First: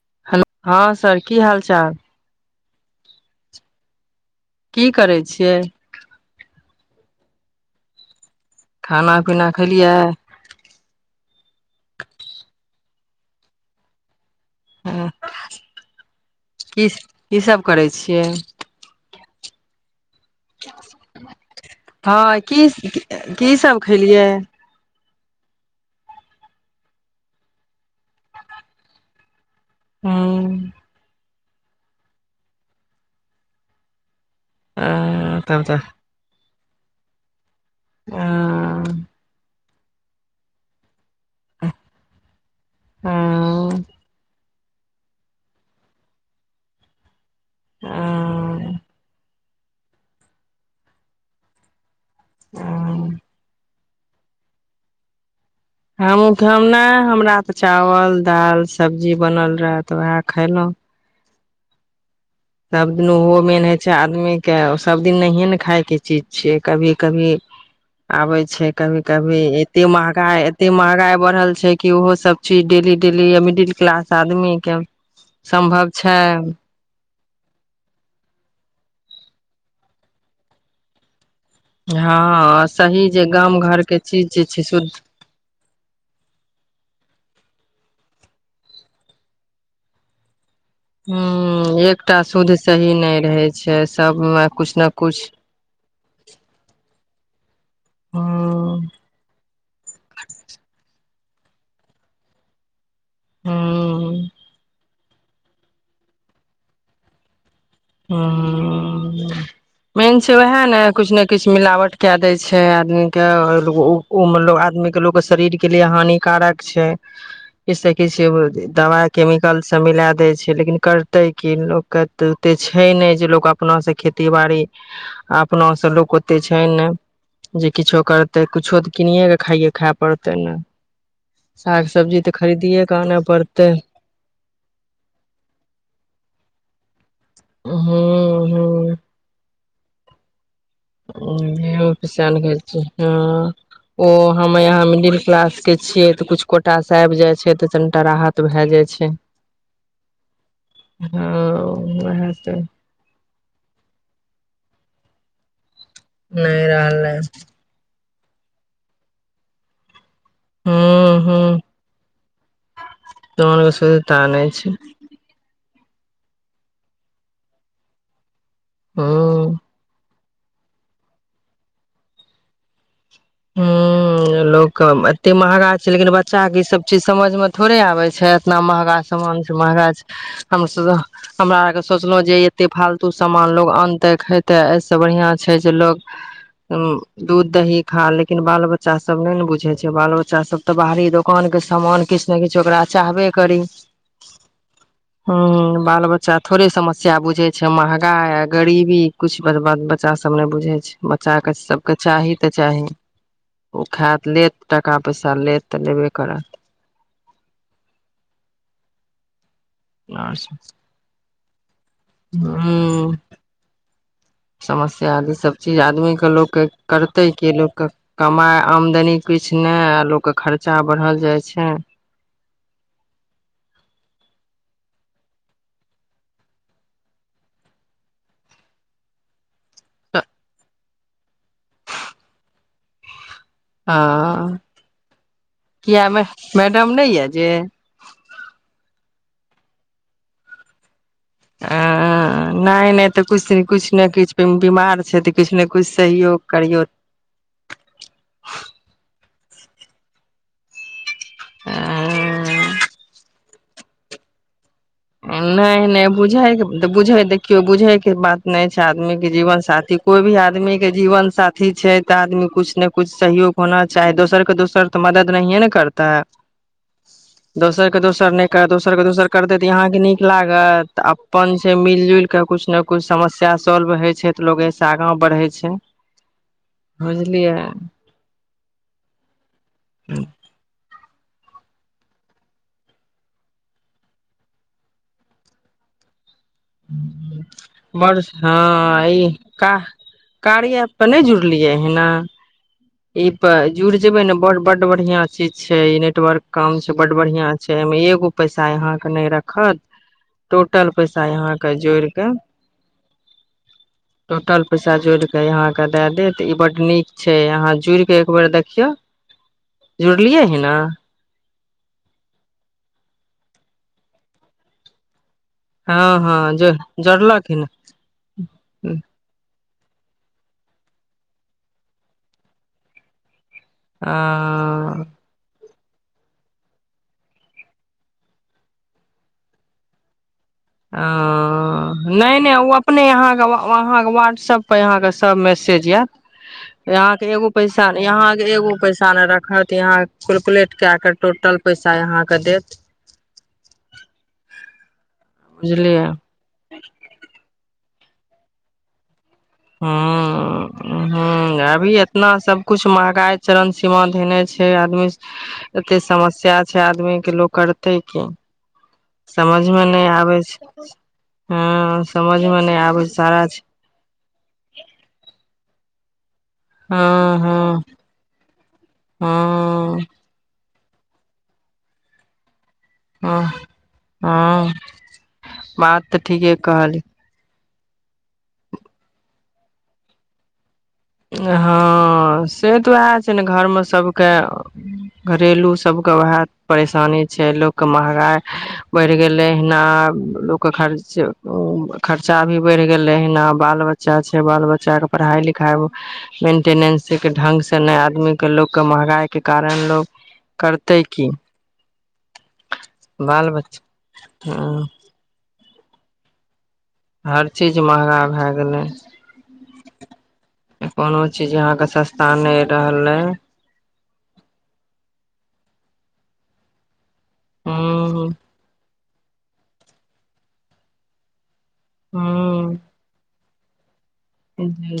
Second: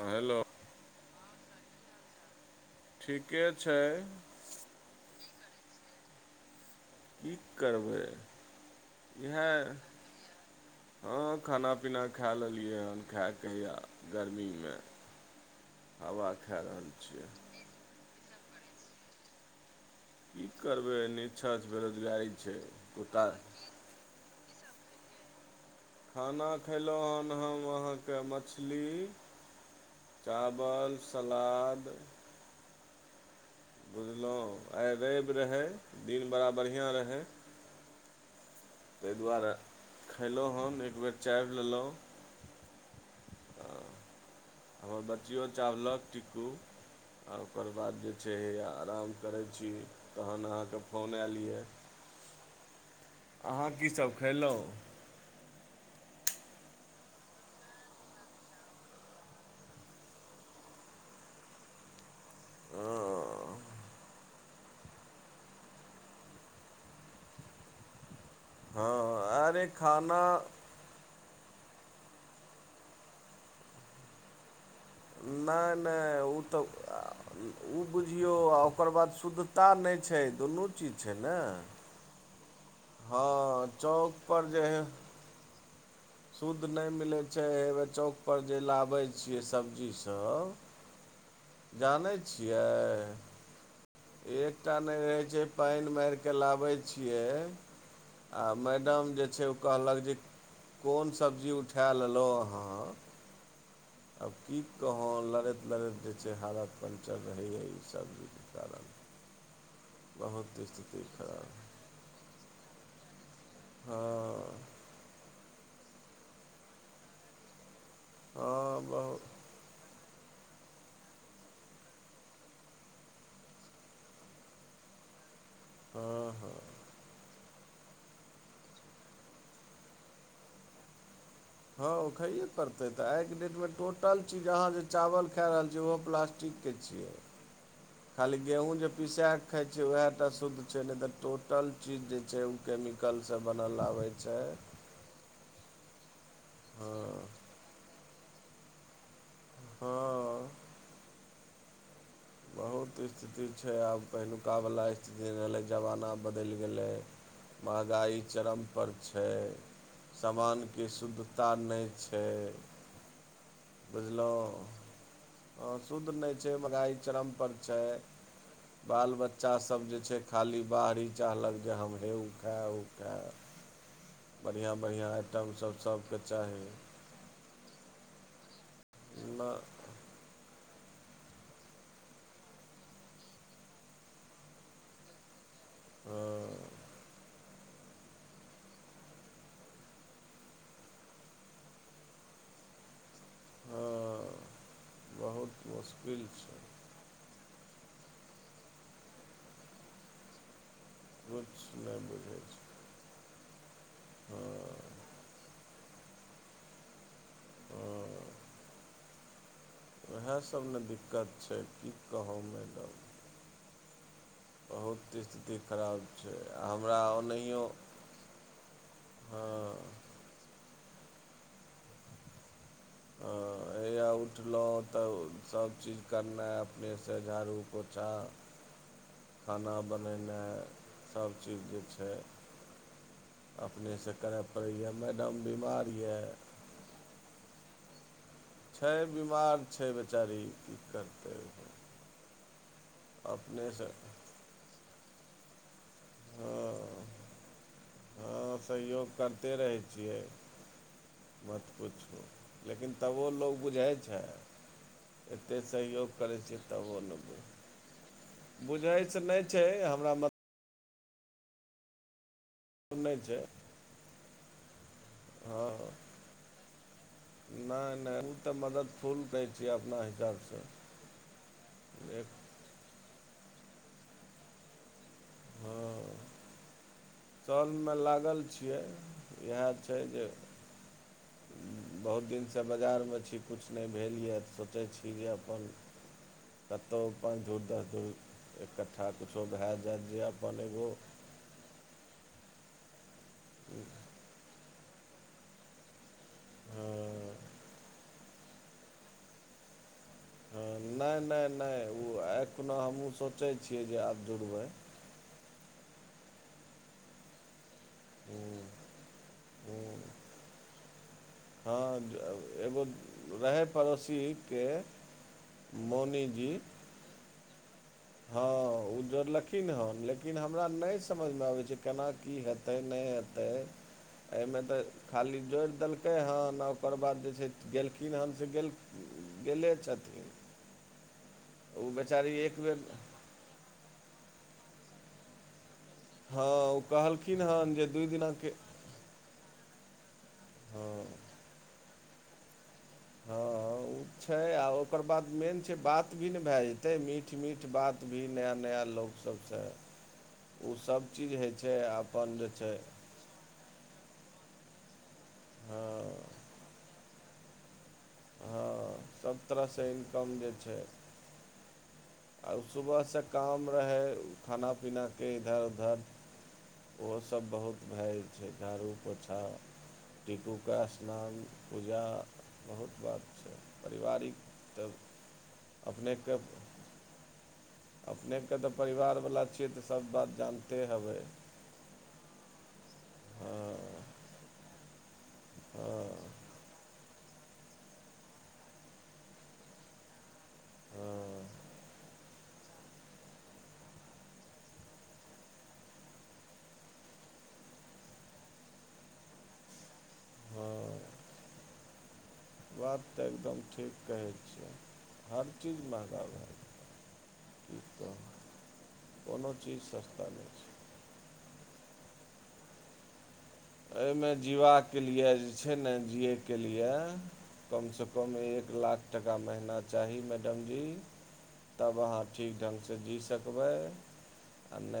हँ हेलो ह हॅं सर की हाल चाल ठीके छै की करै छियै की करबै खाना इएह पीना खेलियै हँ खाना पीना खा लेलियै हन खायएके या गरमीमे हँ, हवा खा की रहल छियै की सब करै छियै की करबै निचछत बेरोजगारी हँ छै की उतार की सब खेलियै खाना खयलहुँ हन हम अहाँके मछली हूँ, चावल सलाद बुझल अ, आइ रवि रहे तब तऽ दिन बरा बढ़िया रहै ह तै दुआरे खयलहुँ हन एक बेर चाय लेलहुँ हँ हमर बच्चिओ चावलक टीकू आओर ओकर बाद जे छै आराम करैत जी कहल अहाँ के फोन आएल ह अहाँ कीसभ खयलहुँ हमहूँ त हम ने हमरा तऽ चावल दाल सब्जी बनल रहए तऽ उएह खयलहुँ सबदिन ओहो मेन होइ छै आदमी के सभदिन नहिए ने खायके चीज छियै कभी कभी आबे छै कभी हँ कभी अरे एते खाना महगाई एते महगाई बढ़ल छै कि ओहो सब चीज डेली डेली य मिडिल क्लास आदमी के नहि सम्भव नहि छै ओ तऽ ओ बुझियौ आ ओकर बाद शुद्धता नहि छै दुनू चीज छै ने हँ सही जे हँ गाम घरके चीज जे चौकपर छै हइ शुद्ध शुद्ध नहि मिलै छै हउ चौकपर जे लाबै छियै सब्जीसभ ह जानै एकटा शुध सही छियै नहि रहै छै सबमे एकटा कुछ ने नहि कुछ रहैत छै पानि मारि कऽ लाबैत छियै हूं आ मैडम जे छै ओ कहलक जे को कोन सब्जी उठा लेलहुँ अहाँ हूं आब की कहुं लड़ैत लड़ैत जे छै हालत पंचर रहै य ह मेन छै उएह बहुत ने स्थिति किछु ने किछु खराब मिलावट कए दै छै आदमी के मतल हँ आदमी के लोग शरीर के लिए हानिकारक छै किछ से किछु हँ दवा बहुत केमिकल सब मिला दे छै लेकिन करतै कि लोकके त ते छै नहि जे लोक अपनासँ खेती बाड़ी अपनो सबके लोक हँ ओते हँ छै ने जे किछो करतै किछो तऽ कनए कऽ खाइयए खाय पड़तै ने साग हँ ओ सब्जी तऽ खाइए खरीदिये पड़तै के तऽ आनय आइके पड़ते डेटमे टोटल चीज अहाँ जे चावल खा रहल छियै ओहो प्लास्टिकके छियै हूँ खाली गेहूँ जे पीसै खा छियै वएह टा शुद्ध छै नहि तऽ टोटल चीज जे छै ओ ह केमिकलसँ बनल आबै ओ छै हम य मिडिल क्लास के छियै तऽ किछु कोटाासँ आब हँ जाइ छै तऽ राहत भए जाइ छै हँ हँ उएह तऽ बहुत स्थिति छै आब पहिलुका वलाा स् जे भेलला जमाना बदलि नहि गेलै रहलै महगाइ चरम पर छै सानके हूँ शुद्धता नहि छै त तर सुध त नहि छै शुद्ध नहि छै महगाइ चरमपर छै बाल बच्चा हूँ सब जे छै खाली बाहररी चाहलक जे हम हे ओ खाउ ह लोकके बढ़िआँ एतेक महगा आइटमसभ छै लेकिन सभकेँ बच्चाके चाही ईसभ चीज समझमे थोड़े आबैत छै इतना महगा समामान नहि छै महगा छै हमर सब हमरा आर के सोचलो जे एते फालतू सामान लोग आनते खेते एहिस बढ़ियां छै जे लोग हँ दूध द ही खा लेकिन बाल बच्चा सब ने ने बुझे छै बाल बच्चा सब ते बाहरी दोकान के सामान किछु ने किछु ओकरा चाहबे करी हँ ह बहुत बाल मुश्किल बच्चा छै थोड़े समस्या बुझे छै अच्छा महगा ह गरीबी कुछ बात बच्चा सब ने बुझै छै बच्चा के किछु सबके नहि चाही बुझै तऽ छै ची ओ खायत लेत हँ टाका पैसा लेत त नहि बेे करात हँ आर उएहसभ ने दिक्कत छै की कहू मैडम हूं बहुत समस्या ईसभ स्थिति चीज खराब आदमीके छै लोकके आ हमरा करतै कि ओनाहियो लोकके कमाय आमदनी हँ किछु नहि आ लोकके खर्च बच्चा बढ़ल जाइ छै हँ हएा उठलहुँ तऽ सभचीज करनाइ अपनेसँ झाड़ू पोछा खाना बनेनाइ सभचीज जे छै ह अपनेसँ करय पड़ैए मैडम बीमार किए यए मैडम नहि ये जे छै बिमार छै बेचारी की करतै ह नहि नहि तऽ किछ अपनेसँ किछु ने किछु बिमार से त किछु नहि किछु सहयोग करियौ हँ े रहै छियै मत पुछ नहि लेकिन तब ओ लोग बुझाइ छै एतेक नहि नहि सहयोग करै छियै बुझयके तबो नहि बुझै देखियौ बुझयके बात नहि छै बुझैसँ आदमीके नहि जीवन छै साथी हमरा कोइ भी आदमीके के जीवन साथी छै तऽ आदमी कुछ ने मतलब कुछ नहि छै सहयोग होना चाही दोसर के दोसर तऽ मदद नहिे ने हँ करता है दोसर नहि के दोसर ओ नहि तऽ कर मदद दोसर के फूल दोसर करै करते छियै अहाँ अपना नीक हिसाबसँ लागत अपन से मिल जुल एक के कुछ ने कुछ समस्या सॉल्व होइ छै तऽ लोग एहिसँ आगा बढ़ै छै बुझलियै चल मे लागल छी से इएह छै जे बहुत दिनसँ बाजारमे छी किछु नहि भेल यए तऽ सोचै छी जे अपन कतहु पाँच धूर दस धूर बड़ हँ इकट्ठा ई किछो भए जायत जे अपन कार्य एगो एप पर नहि जुड़लियै हना ई परे जुड़ जेबै ने ब बड बढ़ियां चीज छै ई नेटवर्क काम छै बड हँ बढ़ियां छै एहिमे एगो पैसा अहाँके नहि रखत हँ टोटल नहि पैसा नहि यहाँ के नहि जोड़ ओ के आखिखुना हमहूँ सोचै छियै जे आब जुड़बै द दे ई बड नीक छै यहाँ जुड़ कऽ एक बेर हूँ देखियौ हूँ जुड़लियै ह ने हँ एगो रहय पड़ोसीके हँ हँ मौनीजी ज जोडलक हिन हँ उज्ज्वर ल ेकिन हन लेकिन हमरा नहि समझमे आबै छै केना की हेतै नहि हेतै अ तऽ एहिमे तऽ खाली जोड़ देलकै हँ आओ ओकर बाद जे छै गेलखिन हन से गेल गेले छथिन अ ओ बेचारी नहि नहि एक ओ बेर अपने अहाँ के व्हाट्स ऐप करत सब पर यहाँके सब मे सेज आयत हँ ओ यहााँ के कहलखिन एगो हन जे पैसा दू यहा दिनाके के एगो पैसा ने रखत तहाँ कैलकुलेट हँ कए क टोटल पैसा आय अहाँके देत हँ ओ छै आ ओकर बाद मेन छै बुझलियै बात भी नहि भए जेतै मीठ मीठ बात भी नया नया लोको ह चीज होइ ह छै अभी एतना अपन जे छै सबकुछ महगाइ चरण सीमा धेने छै आदमी हँ एते समस्या छै आदमी के लोक हँ सभ समझमे तरहसँ नहि इनकम आबै छै ह आओर सुबहसँ काम रहै खाना पीनाके इधर उधर हँ ओहोसभ बहुत हँ भए जाइ छै झाड़ू पोछा हँ टिकू ओकरा स्नान पूजा बहुत बात ह छै पारिवारिक हँ तऽ बात तऽ ठीके कहली अपनेकेँ तऽ परिवारवला छियै तऽ सभ बात जानतै हँ से तऽ वएह छै ने घर मे हँ सबके घरेलु सबके हँ वएह परेशानी छै लोक के महगाई बढ़ि गेले एहिना लोक के खर्च हँ खर्चा भी बढ़ गेलै एहिना बाल बच्चा छै बाल बच्चा के पढ़ाई लिखाई मेन्टेनेंसके ढङ्ंगसँ नहि आदमीके लोकके महगाइके कारण लोक हँ करतै की बात तऽ बाल एकदम बच्चा ठीक कहै छियै हँ हर चीज महगा भए हर गेल चीज की कहू महंगा भए गेलै कोनो चीज सस्ता दे कोनो चीज यहाँके सस्ता नहि रहलै अ एहिमे जीबाकके लिए जे छै ने जियैके लिए कमसँ हूँ कम एक लाख टका महिना चाही मैडम जी तब अहाँ ठीक ढङ्ग से जी सक कबा जी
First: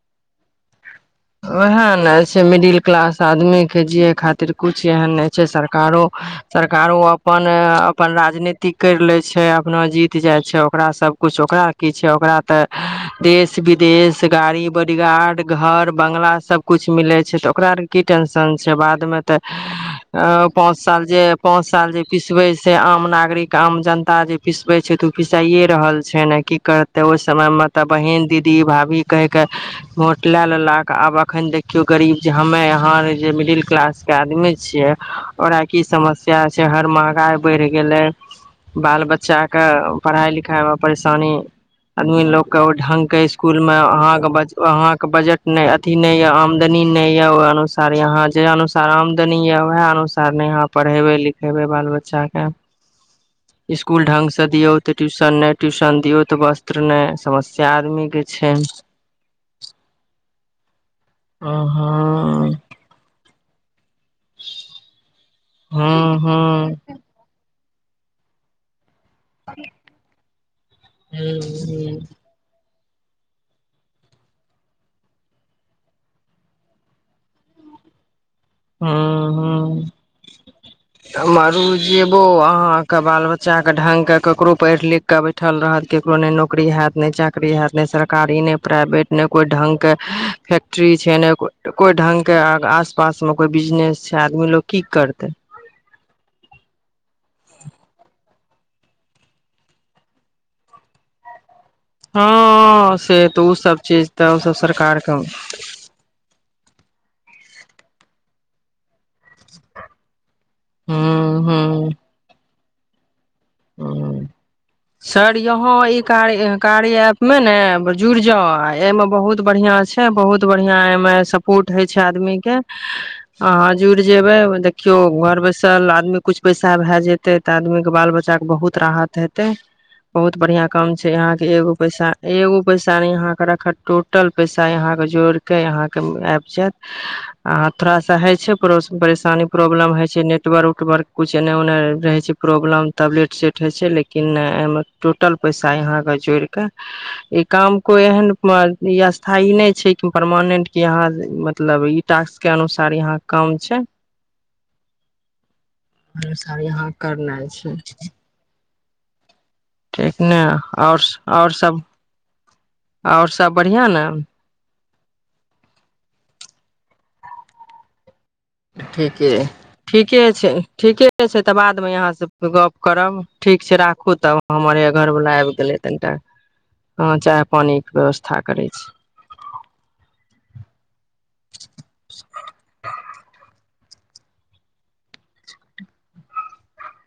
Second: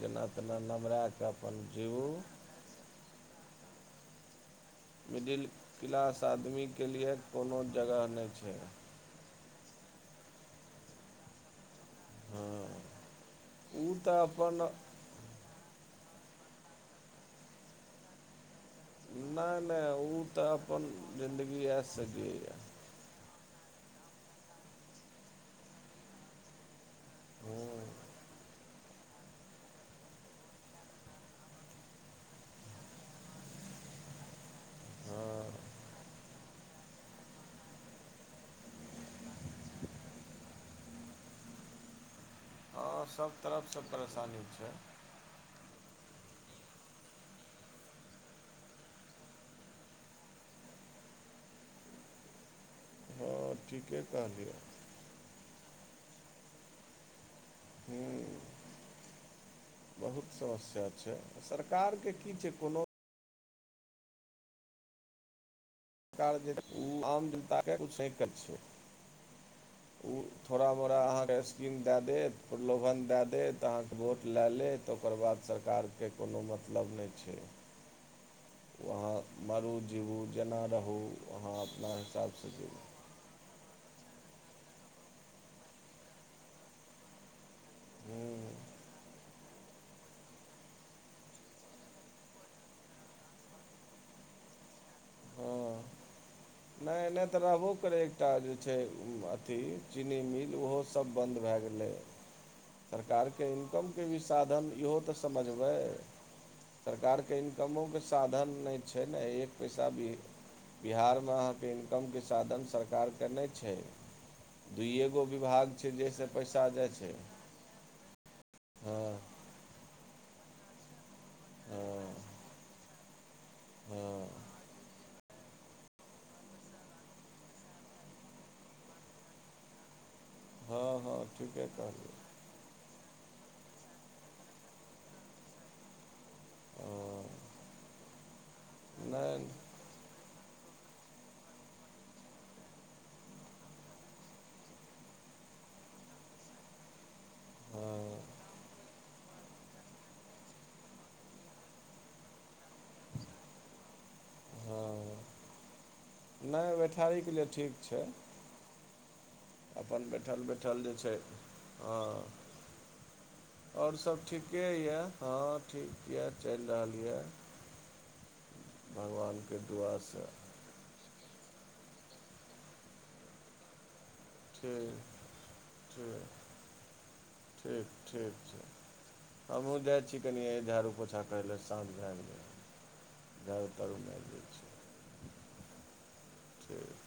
जेना तेना नमरा कऽ अपन ओ ह जीबू न छै मिडिल क्लास आदमीे जियए खातिर कुछ एहन नहि छै मिडिल सरकारो क्लास आदमीके सरकारो लिए अपन कोनो जगह अपन नहि छै राजनीति कर ले छै अपना जीत जाइ छै ओकरा सब कुछ ओकरा क छै ओकरा हँ तऽ ओ देश विदेश तऽ अपन गाड़ी बॉडीगार्ड घर बंगला सब कुछ मिले छै ते ओकरा आर के की टेंशन से बाद मे तऽ नहि नहि ओ तऽ पाच अपन साल जे पाच जिन्दगी साल जे ऐशसँ पिसबे जियैए से आम नागरिक आम जनता जे पिसबे छै तऽ ओ पिसाइे रहल छै ने की करते ओहि समय मे हँ तऽ बहिन दीदी भाभी कहिके वोट लए लेलक आब एखन देखियौ गरीब जे हमे यहाँ जे मिडिल क्लासके आदमी छियै हँ ओकरा की समस्या छै हर महगाइ बढ़ि गेलै बाल बच्चाके पढ़ाइ लिखाइमे परेशानी आदमी ल हँ ढंगके सभ इसकुलमे तरफसँ परेशानी छै अहाँके बजट अथी नहि य आमदनी नहि यए ओहि अनुसार यहाँ जे अनुसार आमदनी यए उएह अनुसार ने यहाँ पढ़ेबै लिखेबै बाल बच्चाके हँ ठीके स्सकूल ढंग से कहलियै दियऔ ते ट्यूशन नहि ्यूशन दियऔ तऽ वस्त्र ने समस से आदमी के हूँ छै च छै सरकारके की अहाँ छै कोनो हँ सरकार हँ आम जनता कुछ छै थोड़ाोड़ स् हँ भन दए देत तऽ अहाँके वोट लए लेत त ओकर बाद सरकारके कोनो मतलब नहि छै ह वहाँ मरू जीबू जेना रहू ह अहाँ मरू अपना जेबो हिसाबसँ जीबू अहाँके बाल बच्चाे ढंग केकरो पढ़ लिख के बैठल रहत केकरो ने नौकरी हयत ने चाकरी हयत ने सरकारी हूँ ने प्राइवेट ने कोइ ढंग के फैक्ट्री छै ने कोइ ढंग के आसपास कोइ बिजनेस छै आदमी लोग की करतै हँ नहि नहि तऽ रहबो करै एकटा जे छै अथी चीनी मिल ओहोसभ बंन्द भए गेलै हँ से तऽ सरकारके ओ सब इनकमके चीज भी तऽ ओ सब साधन इहो सरकार तऽ के समझबै सरकारके इनकमोके साधन नहि छै ने एक पैसा भी ह बिहारमे ह इननकम के साधन से सरकारके नहि छै ह दुइए गो सर यहा विभाग छै ई जाहिसँ कार पैसा जाइ कार्य छै एप मे ने जुड़ जाउ एहिमे हँ बहुत बढ़िआं छै बहुत बढ़आं एहिमे सपोर्ट होइ छै हँ आदमी के हह जुर हँ जेबै देखियौ घर बैछु पैसा भए तऽ आ बाल बच्चा बहुत राहत हेतै बहुत बढ़िया काम हँ छै हँ यहा के ठीके एगो पैसा कहलियै एगो पैसा ने यहा ओ अखर टोटल पैसा यहाँ के जोड़ के यहाँके आब छथि हँ अहाँ थोड़ा सा हइ छै पोस परेशानी नहि प्रॉब्लम हइ छै नेट उटबार उटबर कुछ एने ओने रहे छै प्रॉब्लम तबेइ हँ लिनल हँ पैसा नहि यहाँ बैठारीके लिए करनाइ छै ठीक छै अपन ठीक ने बैठल बैठल जे आओर छै आओर सब हँ आओर सब बढ़िया और ने सब ठीके यए हँ ठीक ये चलि रहल यए ठीके ठीके दुआसँ छै ठीके ठीके छै तऽ बादमे यहाँसँ गप करब ठीक छै राखू देखू तब हमरे घर ठीक वला आबि गेलै ठीक तनिटा चाह पानी ठीक के ठीक व्यवस्था छै करै छी पहिले साँझ भए गेल गेलै घर तर उमेए जाइ छै ठीक